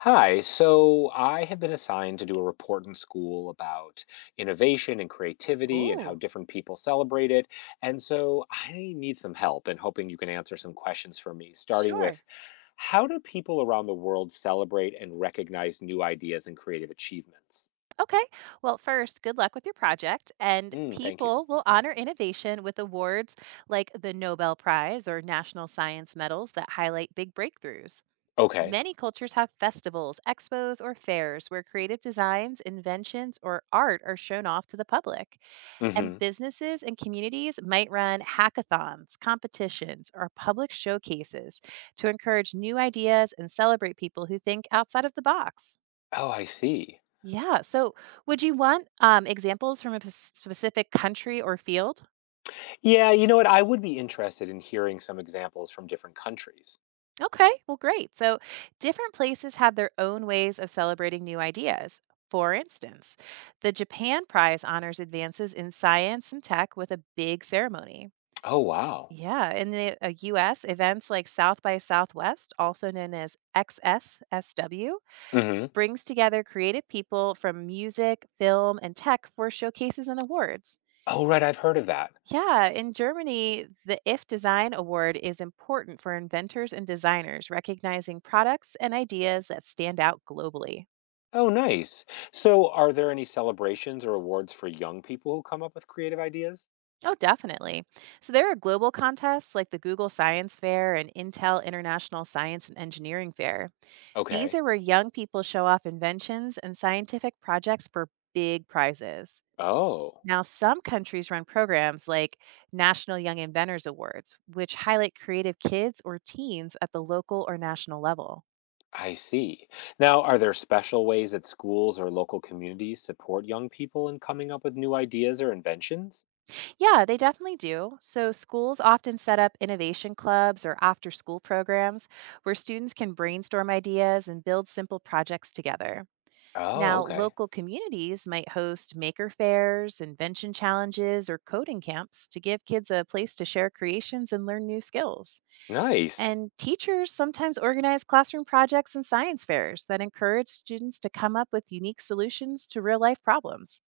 Hi, so I have been assigned to do a report in school about innovation and creativity and how Oh, different people celebrate it. And so I need some help and hoping you can answer some questions for me, starting sure. with how do people around the world celebrate and recognize new ideas and creative achievements? Okay. Well, first, good luck with your project. And Mm, thank you. people will honor innovation with awards like the Nobel Prize or National Science Medals that highlight big breakthroughs. Okay. Many cultures have festivals, expos, or fairs where creative designs, inventions, or art are shown off to the public. And Hmm. businesses and communities might run hackathons, competitions, or public showcases to encourage new ideas and celebrate people who think outside of the box. Oh, I see. Yeah. So, would you want examples from a specific country or field? Yeah, you know what? I would be interested in hearing some examples from different countries. Okay. Well, great. So, different places have their own ways of celebrating new ideas. For instance, the Japan Prize honors advances in science and tech with a big ceremony. Oh, wow. Yeah. In the US, events like South by Southwest, also known as XSSW, Hmm. brings together creative people from music, film, and tech for showcases and awards. Oh, right. I've heard of that. Yeah, in Germany, the IF Design Award is important for inventors and designers, recognizing products and ideas that stand out globally. Oh, nice. So, are there any celebrations or awards for young people who come up with creative ideas? Oh, definitely. So there are global contests like the Google Science Fair and Intel International Science and Engineering Fair. These Okay. are where young people show off inventions and scientific projects for big prizes. Oh, Now, some countries run programs like National Young Inventors Awards, which highlight creative kids or teens at the local or national level. I see. Now, are there special ways that schools or local communities support young people in coming up with new ideas or inventions? Yeah, they definitely do. So, schools often set up innovation clubs or after school programs where students can brainstorm ideas and build simple projects together. Oh, Now, okay. local communities might host maker fairs, invention challenges, or coding camps to give kids a place to share creations and learn new skills. Nice. And teachers sometimes organize classroom projects and science fairs that encourage students to come up with unique solutions to real life problems.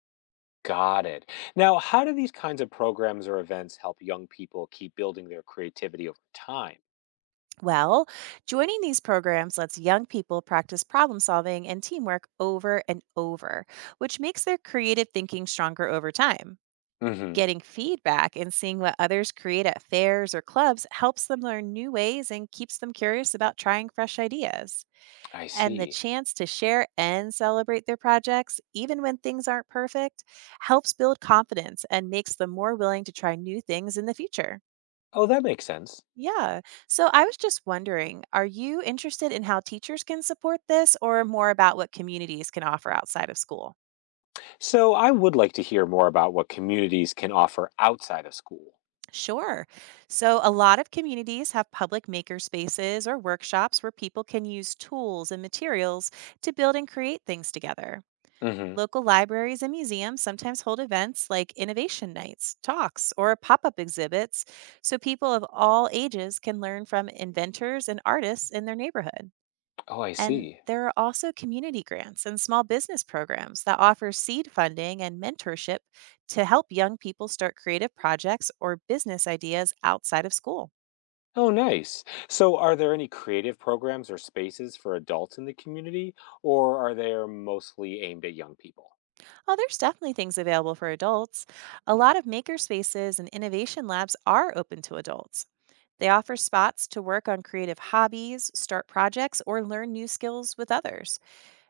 Got it. Now, how do these kinds of programs or events help young people keep building their creativity over time? Well, joining these programs lets young people practice problem solving and teamwork over and over, which makes their creative thinking stronger over time. Mm hmm. Getting feedback and seeing what others create at fairs or clubs helps them learn new ways and keeps them curious about trying fresh ideas. I And the see. chance to share and celebrate their projects, even when things aren't perfect, helps build confidence and makes them more willing to try new things in the future. Oh, that makes sense. Yeah. So I was just wondering, are you interested in how teachers can support this or more about what communities can offer outside of school? So I would like to hear more about what communities can offer outside of school. Sure. So a lot of communities have public maker spaces or workshops where people can use tools and materials to build and create things together. Hmm. Local libraries and museums sometimes hold events like innovation nights, talks, or pop up exhibits so people of all ages can learn from inventors and artists in their neighborhood. Oh, I And see. there are also community grants and small business programs that offer seed funding and mentorship to help young people start creative projects or business ideas outside of school. Oh, nice. So are there any creative programs or spaces for adults in the community, or are they mostly aimed at young people? Oh, there's definitely things available for adults. A lot of maker spaces and innovation labs are open to adults. They offer spots to work on creative hobbies, start projects, or learn new skills with others.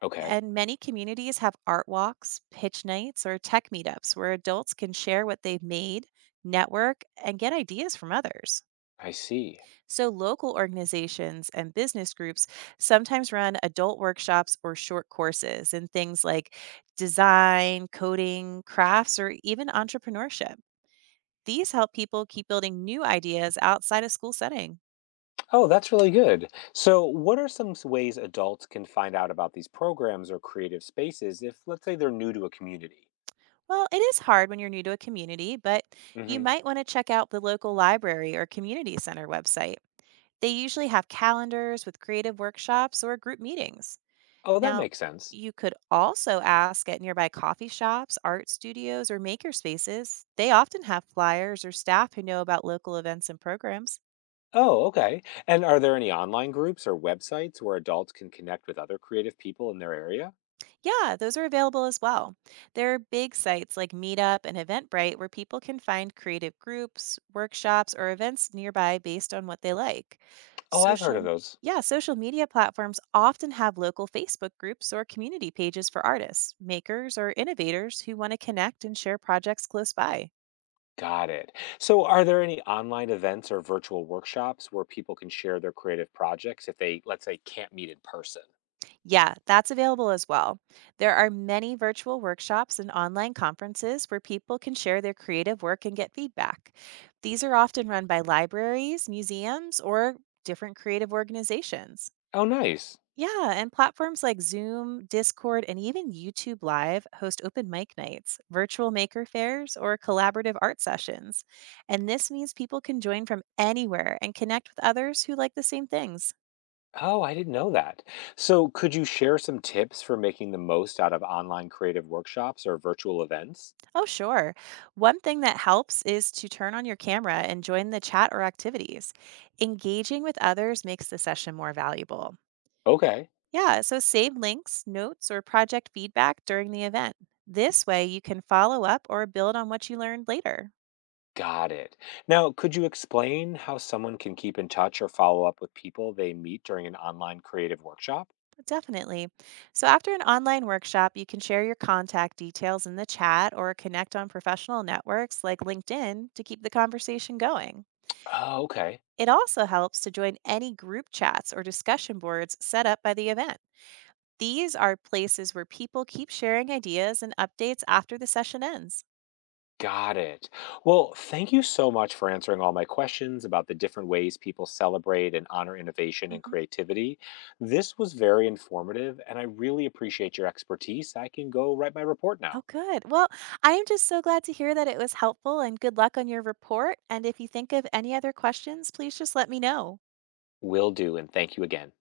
Okay, And many communities have art walks, pitch nights, or tech meetups where adults can share what they've made, network, and get ideas from others. I see. So, local organizations and business groups sometimes run adult workshops or short courses in things like design, coding, crafts, or even entrepreneurship. These help people keep building new ideas outside a school setting. Oh, that's really good. So, what are some ways adults can find out about these programs or creative spaces if, let's say, they're new to a community? Well, it is hard when you're new to a community, but you Hmm. might want to check out the local library or community center website. They usually have calendars with creative workshops or group meetings. Oh, that Now, makes sense. you could also ask at nearby coffee shops, art studios, or maker spaces. They often have flyers or staff who know about local events and programs. Oh, okay. And are there any online groups or websites where adults can connect with other creative people in their area? Yeah, those are available as well. There are big sites like Meetup and Eventbrite where people can find creative groups, workshops, or events nearby based on what they like. Oh, I've heard of Social those. yeah, social media platforms often have local Facebook groups or community pages for artists, makers, or innovators who want to connect and share projects close by. Got it. So, are there any online events or virtual workshops where people can share their creative projects if they, let's say, can't meet in person? Yeah, that's available as well. There are many virtual workshops and online conferences where people can share their creative work and get feedback. These are often run by libraries, museums, or different creative organizations. Oh, nice. Yeah, and platforms like Zoom, Discord, and even YouTube Live host open mic nights, virtual maker fairs, or collaborative art sessions. And this means people can join from anywhere and connect with others who like the same things. Oh, I didn't know that. So, could you share some tips for making the most out of online creative workshops or virtual events? Oh, sure. One thing that helps is to turn on your camera and join the chat or activities. Engaging with others makes the session more valuable. Okay. Yeah, so save links, notes, or project feedback during the event. This way, you can follow up or build on what you learned later. Got it. Now, could you explain how someone can keep in touch or follow up with people they meet during an online creative workshop? Definitely. So, after an online workshop, you can share your contact details in the chat or connect on professional networks like LinkedIn to keep the conversation going. Oh, okay. It also helps to join any group chats or discussion boards set up by the event. These are places where people keep sharing ideas and updates after the session ends. Got it. Well, thank you so much for answering all my questions about the different ways people celebrate and honor innovation and Hmm. creativity. This was very informative, and I really appreciate your expertise. I can go write my report now. Oh, good. Well, I am just so glad to hear that it was helpful and good luck on your report. And if you think of any other questions, please just let me know. Will do, and thank you again.